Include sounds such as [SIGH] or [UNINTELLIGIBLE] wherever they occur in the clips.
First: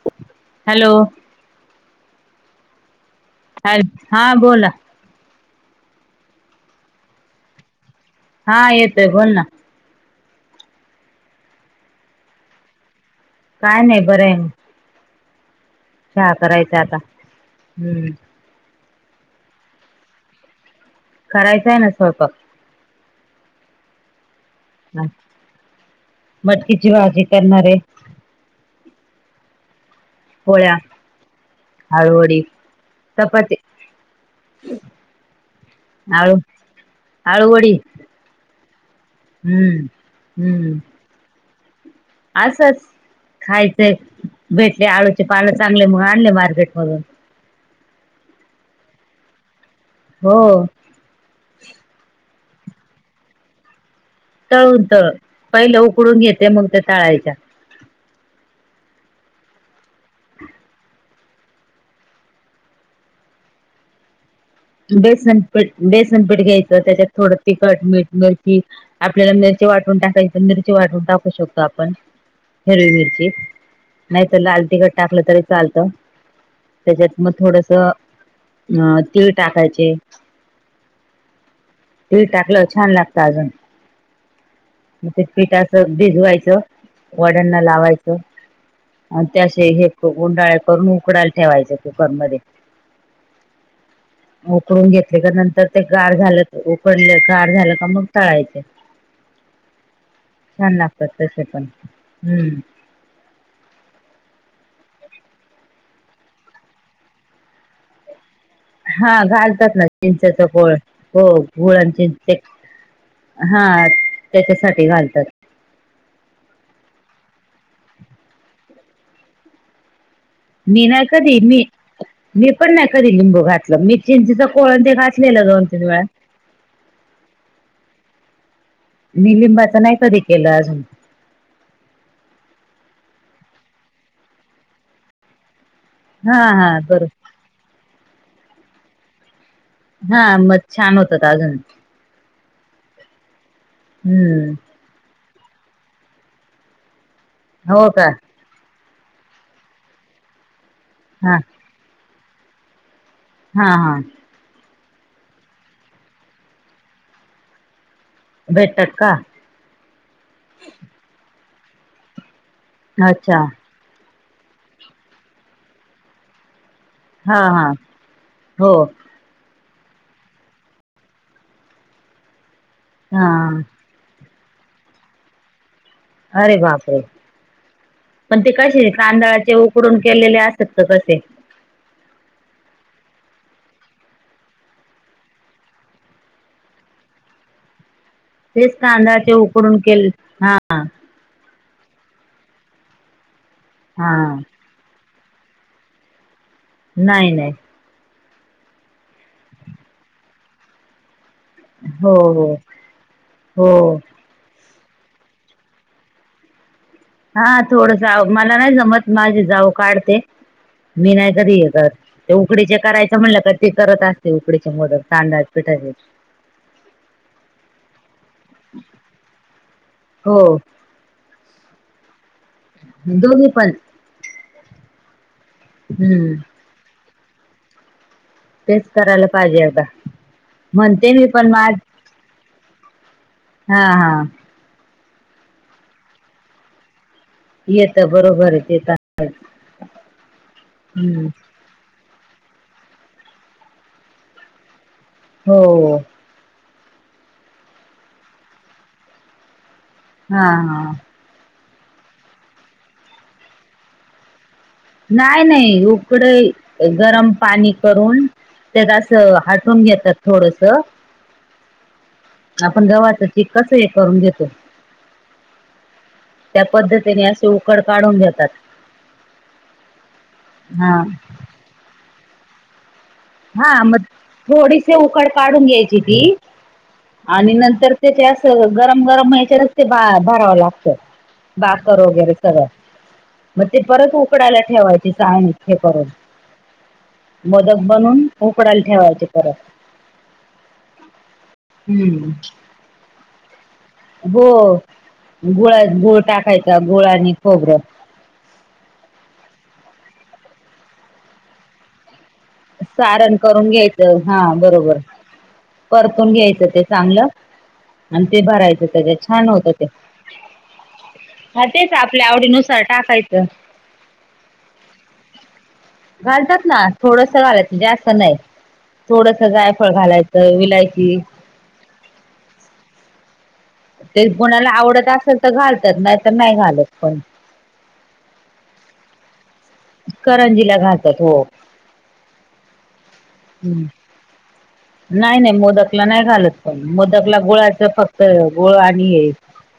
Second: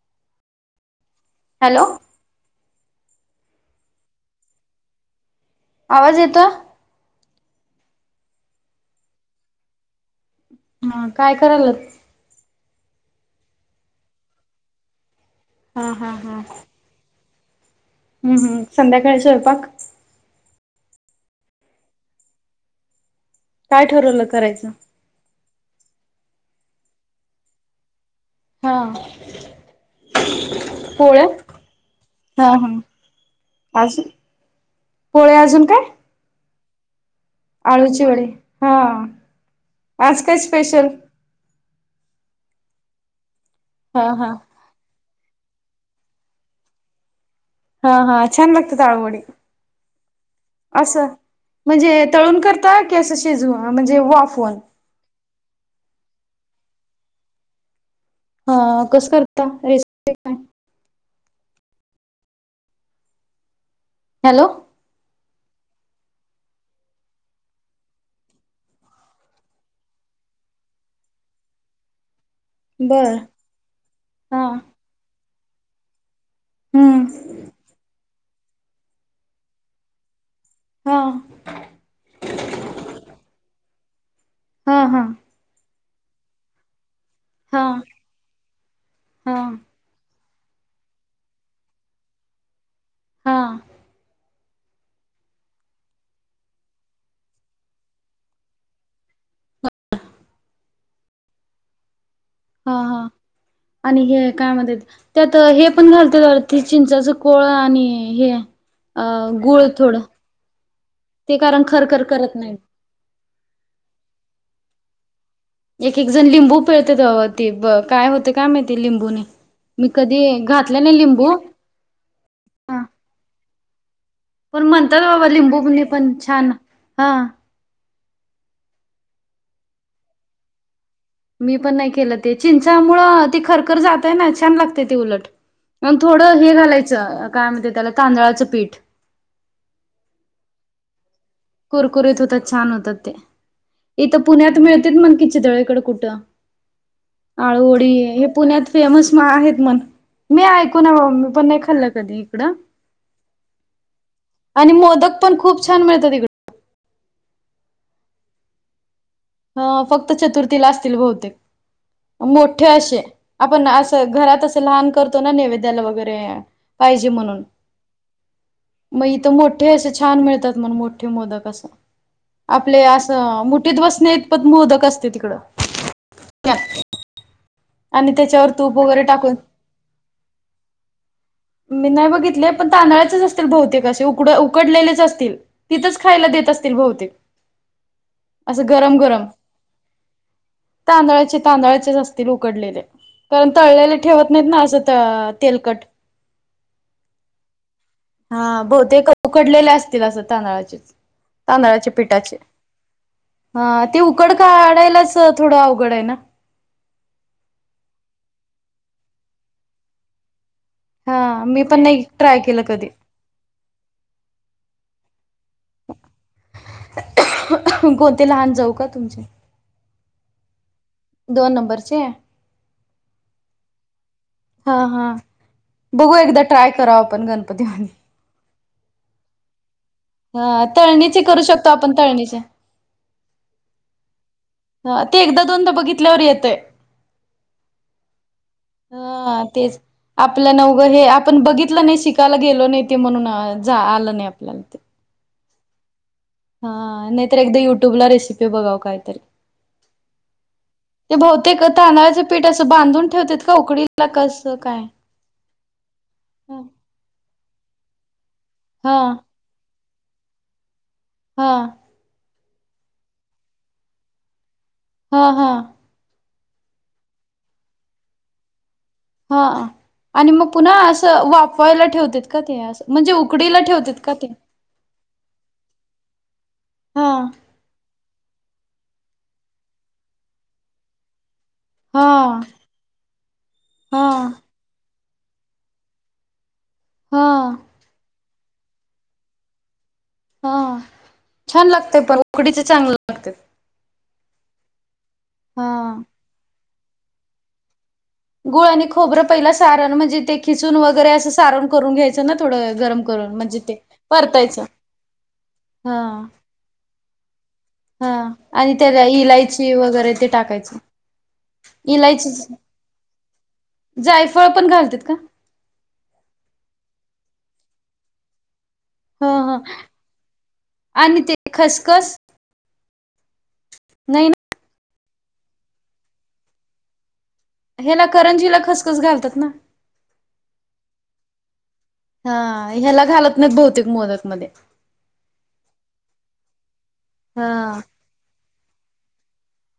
[INAUDIBLE] Hello. Hello. अ, हा बोला. आवाज येतो. हा येतोय, बोल ना. हा. काय करायलात? काय नाही, बरं आहे. हा हा चहा हा. करायचा आता. [INAUDIBLE] हम्म. हम्म, संध्याकाळी स्वयंपाक करायचाये ना स्वयंपाक. काय ठरवलं करायचं? [INAUDIBLE] ह मटकीची भाजी करणारे. हां [INAUDIBLE] पोळ्या पोळ्या, [INAUDIBLE] आळूवडी हा हा चपाती [INAUDIBLE] आजून पोळ्या अजून काय? आळू [INAUDIBLE] आळूवडी आळूची वडी. हा [INAUDIBLE] हम् आज काय ह्. स्पेशल? असंच. खायचंय हा हा. भेटले आळूचे पान चांगले म्हणून आणले मार्केट मधून. हा हा, छान लागतात आळु वडी. हो. असं म्हणजे तळून करता की, असं शिजू म्हणजे वाफ तळून तळ. पहिले उकडून घेते मग ते तळायच्या. हा. कसं करता रे [UNINTELLIGIBLE] हॅलो. बेसनपीठ, बेसनपीठ घ्यायचं. त्याच्यात थोडं तिखट, मीठ मिरची आपल्याला मिरचे वाटून टाकायची, मिरची वाटून टाकू शकतो आपण. हिरवी बरं. मिरची. नाहीतर हा. लाल तिखट टाकलं तरी चालतं. त्याच्यात हम्म. मग थोडसं, अ तीळ टाकायचे. हा तीळ टाकल्यावर छान लागत अजून. हा हा. [INAUDIBLE] मग ते पीठ असं भिजवायचं वड्यांना हा लावायचं पी- [INAUDIBLE] आणि हा त्या असे हे गुंडाळ करून उकडायला ठेवायचं ते कुकरमध्ये. हा. उकडून घेतले का, नंतर ते गार झाले उकडले गार झालं का मग तळायचे. छान लागतात तसे पण. [INAUDIBLE] हम्म. हा हा. आणि हे काय म्हणत्यात त्यात हे पण घालते, अ ते चिंचाच कोळ आणि हे अ हा गुळ घालतात ना, थोडं चिंचेचा कोळ. हो ते कारण गुळ आणि खरखर करत चिंचे नाही. हा त्याच्यासाठी घालतात. एक एक जण लिंबू पिळते. ते ब काय होतें काय माहिती? लिंबूने न मी कधी? घातले मी नाही लिंबू कधी? मी, मी पण हा नाही कधी लिंबू घातला. मी चिंचेचा पण कोळ अण ते म्हणतात घातलेलं दोन तिन वेळा. छान हां. मी लिंबाचं नाही कधी केलं अजून, मी पण नाही केलं ते चिंचामुळं ती खरखर जातय ना छान लागते ते उलट. मग हा थोडं हे हा बरोबर घालायचं काय म्हणते त्याला तांदळाचं पीठ मग छान होतात अजून कुरकुरीत होतात छान होतात, ते ईथ हम्म पुण्यात मिळतं म्हनं कि चितळे- कुठ हो आळूवडी का हे पुण्यात फेमस आहेत म्हन मी ऐकून आहे बाबा मी हा पण नाही खाल्लं कधी इकड. हा हा. आणि मोदक पण खूप छान मिळतो तिकड. भेटतात का? हो फक्त चतुर्थीला असतील बहुतेक मोठे असे अच्छा आपण- घरात असं लहान करतो ना नैवेद्याला वगैरे, पाहिजे हा म्हणून हा हो मग इथ मोठ- मोठे असं छान म्हणे मिळतात मोठे मोदक अस आपले हा असं मुठीत बस- पद मोदक असतय तिकडं. अरे बापरे आणि पण त्याच्यावर ते तूप कसे वगैरे टाकून तांदळाचे उकडून केलेले असतात का कसे? मी नाही बघितले पण तांदळाचेच असतील बहुतेक असे उकड उकडलेलेच असतील. तिथच खायला देत असतील बहुतेक. असं तेच गरम गरम तांदळाचे उकडून केले हा. तांदळाचे तांदळाचेच असतील उकडलेले कारण तळलेले हा ठेवत नाहीत ना असं तेलकट. नाही नाही. हा बहुतेक उकडलेले असतील असं तांदळाचेच. तांदळाचे हो पिठाचे हो ह हो ते उकड काढायलाच थोडं अवघड आहे ना? हा थोडस अव मला नाही जमत माझे जाऊ काढते. मी नाही हा कधी हे पण करत नाही ते ट्राय केलं उकडीचे कधी करायचे म्हणलं का ती करत असते उकडीचे मोदक तांदळाच्या पिठाचे. कोणती लहान जाऊ का तुमची? हो. दोन नंबरची दोन्ही पण हा हा बघू हम्म एकदा ट्राय करु आपण गणपती मधी तेच करायला पाहिजे आता. हा तळणीचे करु शकतो आपण तळणीचे. हा हा हा ते एकदा दोनदा बघितल्यावर येतय. येत बरोबर आहे ते तर हा तेच आपल्यान उग हे हम्म आपण बघितलं नाही शिक त्याला गेलो नाही ते म्हणून आलं नाही आपल्याला ते. हो. हा नाही तर एकदा युट्यूबला रेसिपी बघाव काहीतरी हा हा. ते बहुतेक तादळाचं पीठ असं बांधून ठेवत्यात का उकडीला कसं काय? नाही नाही उकड हा ही गरम पाणी करून तेलाच असं हाटून घेतात थोडस हा. आपण गव्हाचं पीठ कसं हे करून घेतो हा हा. त्या पद्धतीने असे उकड काढून घेतात. हा, आणि मग पुन्हा हा असं वाफवायला ठेवत्यात का ते असं? म्हणजे उ हा मग थोडीशी उकड काढून घ्यायची ती, हा आणि नंतर तेचे अस गरम गरम याच्यातच ते भरावं लागतं. बाकर हा वगैरे सगळं, म ते हा परत उकडायला ठेवायचं ते चाळणीत हे करून, हा मोदक बनून उकडायला ठेवायचे परत. हा, छान लागतय पण हम्म उकडीच चांगलं लागते. हो गुळ हा. -गुळ टाकायचा, गुळ आणि खोबरं. गुळ आणि खोबरं पहिला सारण म्हणजे ते खिसून वगैरे असं सारण करून घ्यायचं त्यांना थोडं गरम सारण म्हणजे करून ते घ्यायचं हा परतायचं बरोबर, हा परतून घ्यायचं ते चांगलं हा आणि ते भरायचं त्याला त्याच्यात छान होत इलायची ते. वगैरे टाकायचं. हा तेच आपल्या इलायची आवडीनुसार टाकायचं. जायफळ पण घालत्यात का? घालतात ना, थोडस घालायचं जास्त नाही. ह थोडस ह जायफळ घालायचं, विलायची आणि ते खसखस? ते नाही कुणाला आवडत असल तर घालतात, नाही तर नाही घालत कोण. ह्याला करंजीला खसखस घालतात ना? करंजीला घालतात हो. हा, ह्याला घालत नाही बहुतेक मोदक मध्ये. नाही -नाही मोदकला नाही घालत, कोण मोदकला हा गुळाचं फक्त गुळ आणि हे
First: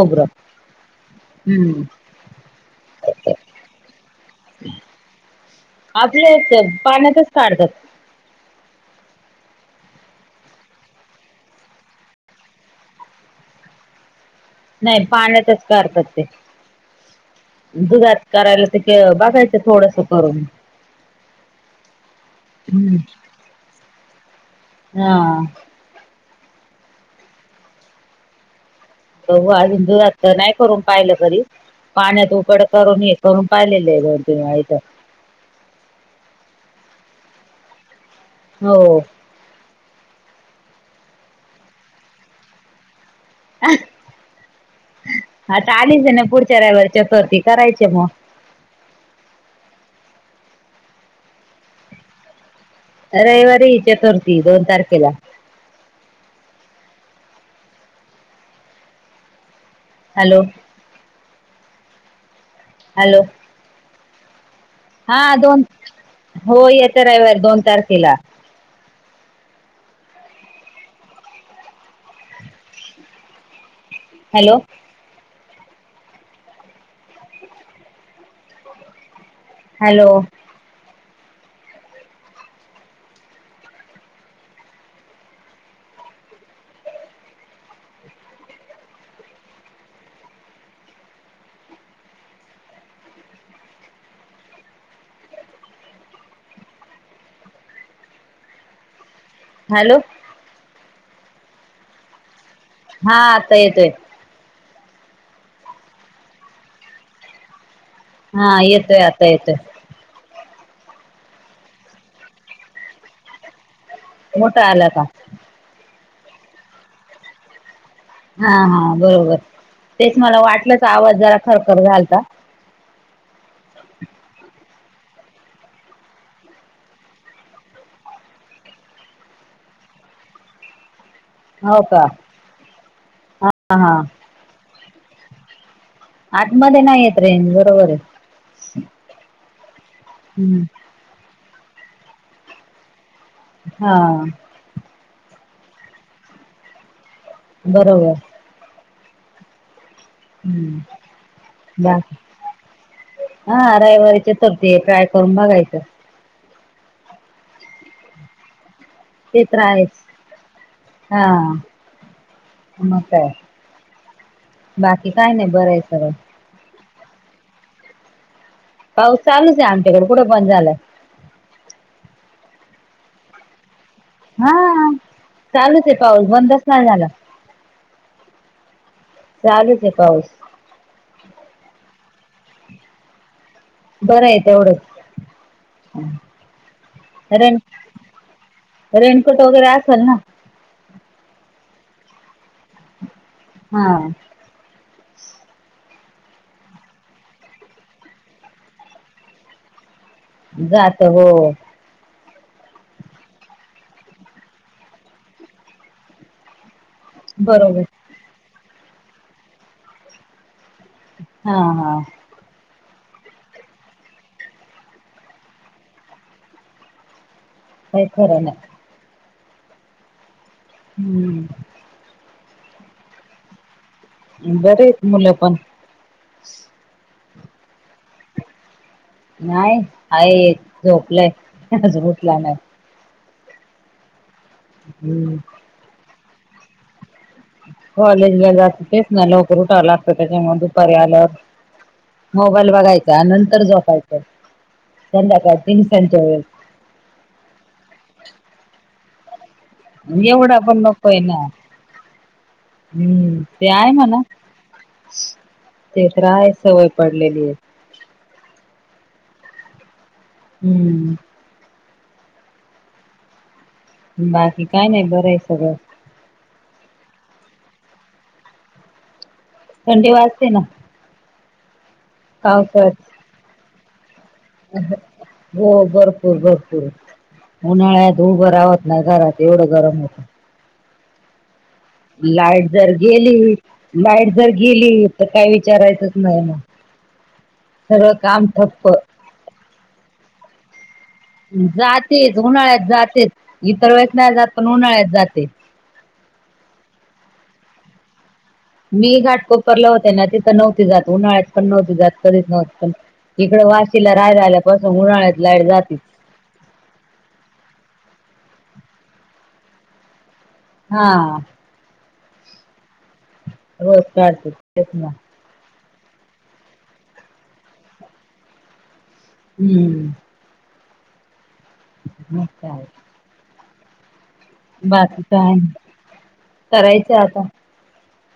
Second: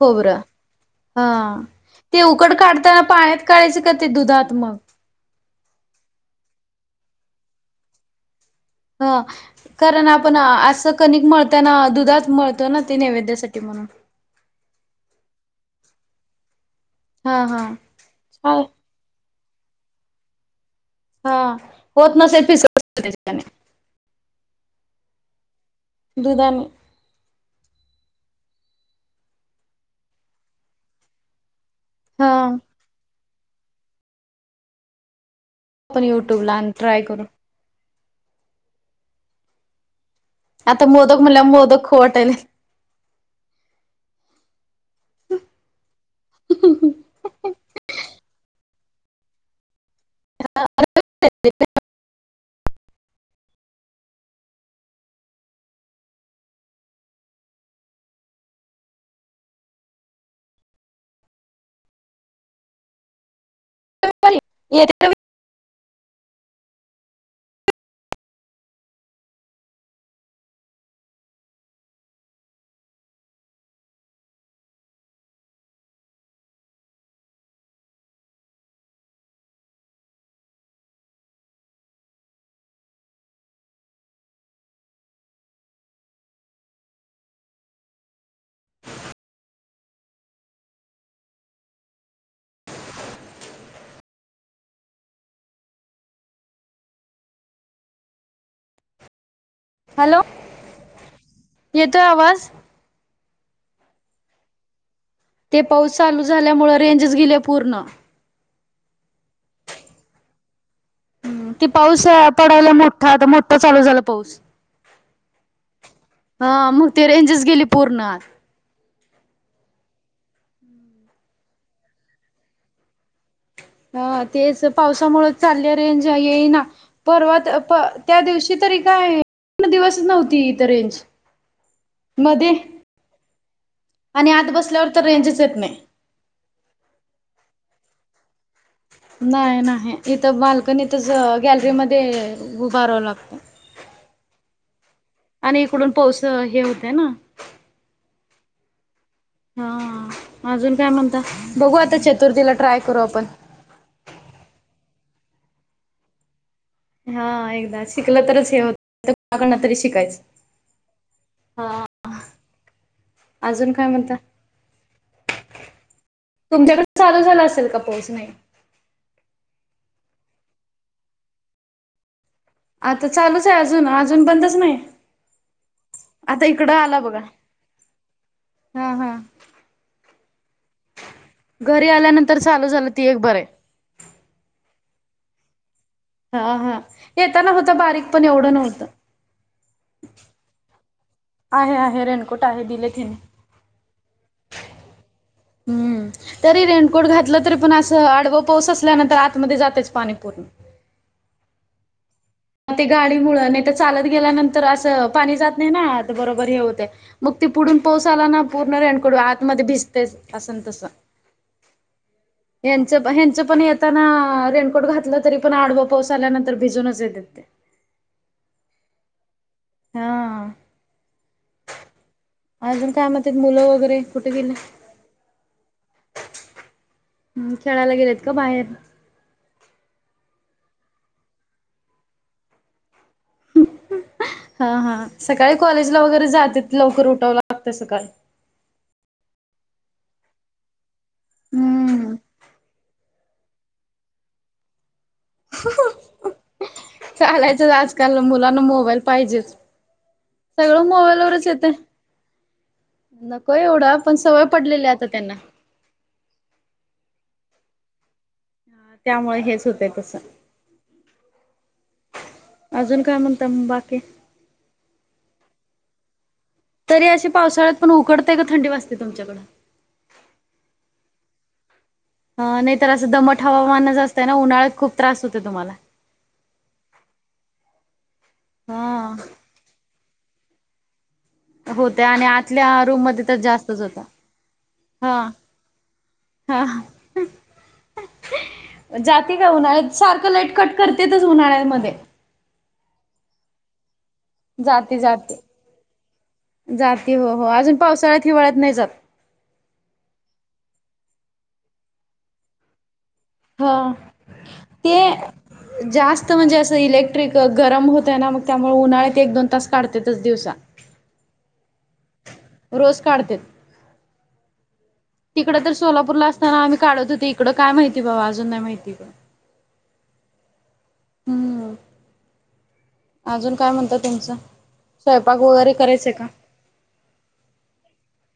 खोबरं, हा, हम्म ते उकड काढताना पाण्यात काढायचं का ते दुधात म? आपले इथे पाण्यातच काढतात. हा कारण आपण असं कणिक मळताना दुधात मळतो ना ते नैवेद्यासाठी म्हणून. नाही पाण्यातच करतात ते, हा हा दुधात करायला ते ते बघायच थोडस करून. हा, होत नसे पीस [UNINTELLIGIBLE] हम्म करायची कणिक. हा. दुधानी तव हिंदू [UNINTELLIGIBLE] नाही करून पाहिलं कधी, हा पाण्यात उकड करून हे करून पाहिलेले आहे दोन तीन वेळा इथ. आपण यूट्यूबला आन ट्राय करू. हो. आता मोदक म्हणल्याव मोदक खाऊ वाटालेत. आता आलीच आहे ना पुढच्या रविवार वाटायलय चतुर्थी करायचे म. [UNINTELLIGIBLE] रविवारी ये चतुर्थी दोन तारखेला. हॅलो. हॅलो. [UNINTELLIGIBLE] हा दोन हो येत्या रविवार दोन तारखेला. हॅलो! हॅलो! हॅलो येतोय आवाज. हा आता येतोय. ते पाऊस चालू झाल्यामुळेळ रेंजस गेले पूर्ण. हा येतोय आता येतोय. कि पाऊस पडवला मोठा आता मोठा चालू झाला पाऊस. मोठा आला का हा मग ती रेंजेस गेली पूर्ण. हा हा बरोबर तेच मला वाटलंच आवाज जरा खरखर घालता. ह तेच पावसामुळं चालले रेंज येईना. परवा प त्या दिवशी तरी काय पण दिवस नव्हती इ तर रेंज. हो का. मध्ये हा हा आणि आत बसल्यावर तर रेंजच येत नाही. आतमध्ये नाहीय रेजू बरोबर आहे. नाही नाही इथं हम्म. बालकनीतच गॅलरी मध्ये उभारावं लागतं. हा आणि इकडून पाऊस हे होतय ना. बरोबर. हा हा अजून हम्म काय म्हणता, बघु आता बाकी चतुर्थीला ट्राय करू आपण. हा रविवारीच्या तरती ट्राय करून बघायचं. हा एकदा शिकलं तरच हे होत. ते तर्र कोणाकडनं तरी आहेच शिकायचं हा हा म काय अजून काय म्हणता बाकी काय नाही बरंय सगं तुमच्याकडे चालू झाला असेल का पाऊस. पाऊस चालूच आहे आमच्याकडे कुठं बंद झाला. आता चालूच आहे अजून अजून बंदच नाही. हा चालूच आहे पाऊस आता बंदस इकडं नाही झाला. हां हां चालूच आहे पाऊस. घरी आल्यानंतर चालू झालं ती एक बर आहे. बरं आहे तेवढंच. हा हा येताना रेन होता बारीक पण एवढं नव्हतं रेनकोट वगैरे असलं ना. आहे आहे रेनकोट आहे दिले तिने. हा हम्म तरी रेनकोट घातलं तरी पण असं आडवं पाऊस असल्यानंतर आतमध्ये जातेच पाणी पूर्ण. जात हो. ते गाडी मुळ नाही तर चालत गेल्यानंतर असं पाणी जात नाही ना बरोबर हे होते. मग त पुढून बरोबर पोउस आला ना पूर्ण रेणकडू आतमध्ये भिजते असन तसं. हा हा ह्यांचं ह्यांचं पण येताना रेनकोट घातलं तरी पण आडवा पाऊस आल्यानंतर भिजूनच येते. अ [UNINTELLIGIBLE] का खरं नाही. हा हम्म अजून काय म्हणतात मुलं वगैरे कुठे गेले? बरे हेत मुलं पण खेळायला गेलेत का बाहेर नाही आहे झोपलाय अजून उठला नाही हा हा हम्म सकाळी कॉलेजला वगैरे जातेत लवकर उठव लागत कॉलेजला जातेत ना म्हणून लवकर उठा लागते त्या दुपारी अजून हम्म मोबाईल बघायचा नंतर झोपायचं संध्याकाळी तीन त्यांच्यावर चालायचंच आजकाल मुलांना मोबाईल पाहिजेच एवढा पण सगळं नकोय ना मोबाईलवरच येते हम्म नको ते आहे एवढं पण म्हणा सवय पडलेली आता त्यांना ते तर आहे सवय पडलेली त्यामुळे हेच होते तसं हम्म अजून काय म्हणता म बाकी बाकी काय नाही बरं हे सगळं तरी अशी पावसाळ्यात पण उकडतं का थंडी वाजते तुमच्याकडं थंडी वाजते ना नाही तर पावसात असं दमट हवामानच असतं ना उन्हाळ्यात खूप त्रास होत तुम्हाला हो भरपूर भरपूर उन्हाळ्यात उभं राव्हंत नाही हा घरात एवढं गरम होत होत्या आणि लाईट आतल्या जर रूम मध्ये तर गेली जास्तच होता लाईट जर गेली हा तर काय विचारायचंच नाही मग ह हम सगळं काम ठप्प नाही गं उन्हाळ्यात सारखं लाईट कट करतेच उन्हाळ्यामध्ये तेच उन्हाळ्यात जातेच इतर वेळेस जात पण उन्हाळ्यात जाते जाते हो हो अजून पावसाळ्यात हिवाळ्यात नाही जात मी घाट कोपरला होते ना तिथं नव्हती जात उन्हाळ्यात पण नव्हती जात कधीच नव्हतं इकड ह वाशीला राह्याला आल्या पासून उन्हाळ्यात लाईट जाती तिथं म्हणजे असं इलेक्ट्रिक गरम होतय ना मग त्यामुळे उन्हाळ्या ते एक दोन तास काढतातच दिवसा हा रोज काढत्यात रोज काढत्यात तेच ना तिकडं तर सोलापूर ला असताना आम्ही काढत होते इकडं काय माहिती बाबा अजून नाही माहिती इकडं हम्म हम्म नि्च आहे अजून काय म्हणत तुमचं बाकी स्वयंपाक काय नाही. वगैरे करायचंय का करायचं आता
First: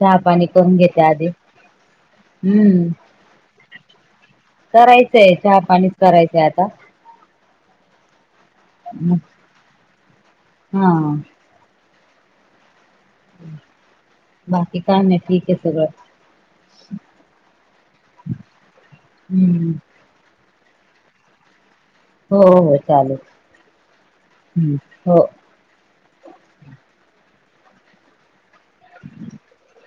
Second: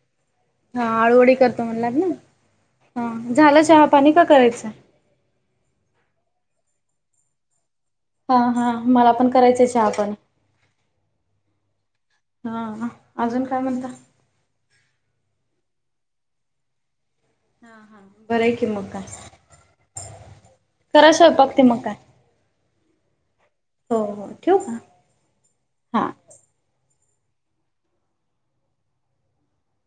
चहा पाणी हा आळूवळी करते म्हणला ना हं हा झालं चहापाणी का करायचंय ते चहा पाणीच करायचंय आता हा हा मला मग पण करायचं चहापाणी हा हा अजून काय म्हणला बाकी काय नाही ठीक आहे सगळं हा हा बरं आहे की मग हम्म काय करा स्वयंपाक ते मग काय हो हो चालंल हो हो ठेवू का हा [INAUDIBLE]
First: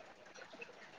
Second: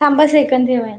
थांबा सेकंद जवाय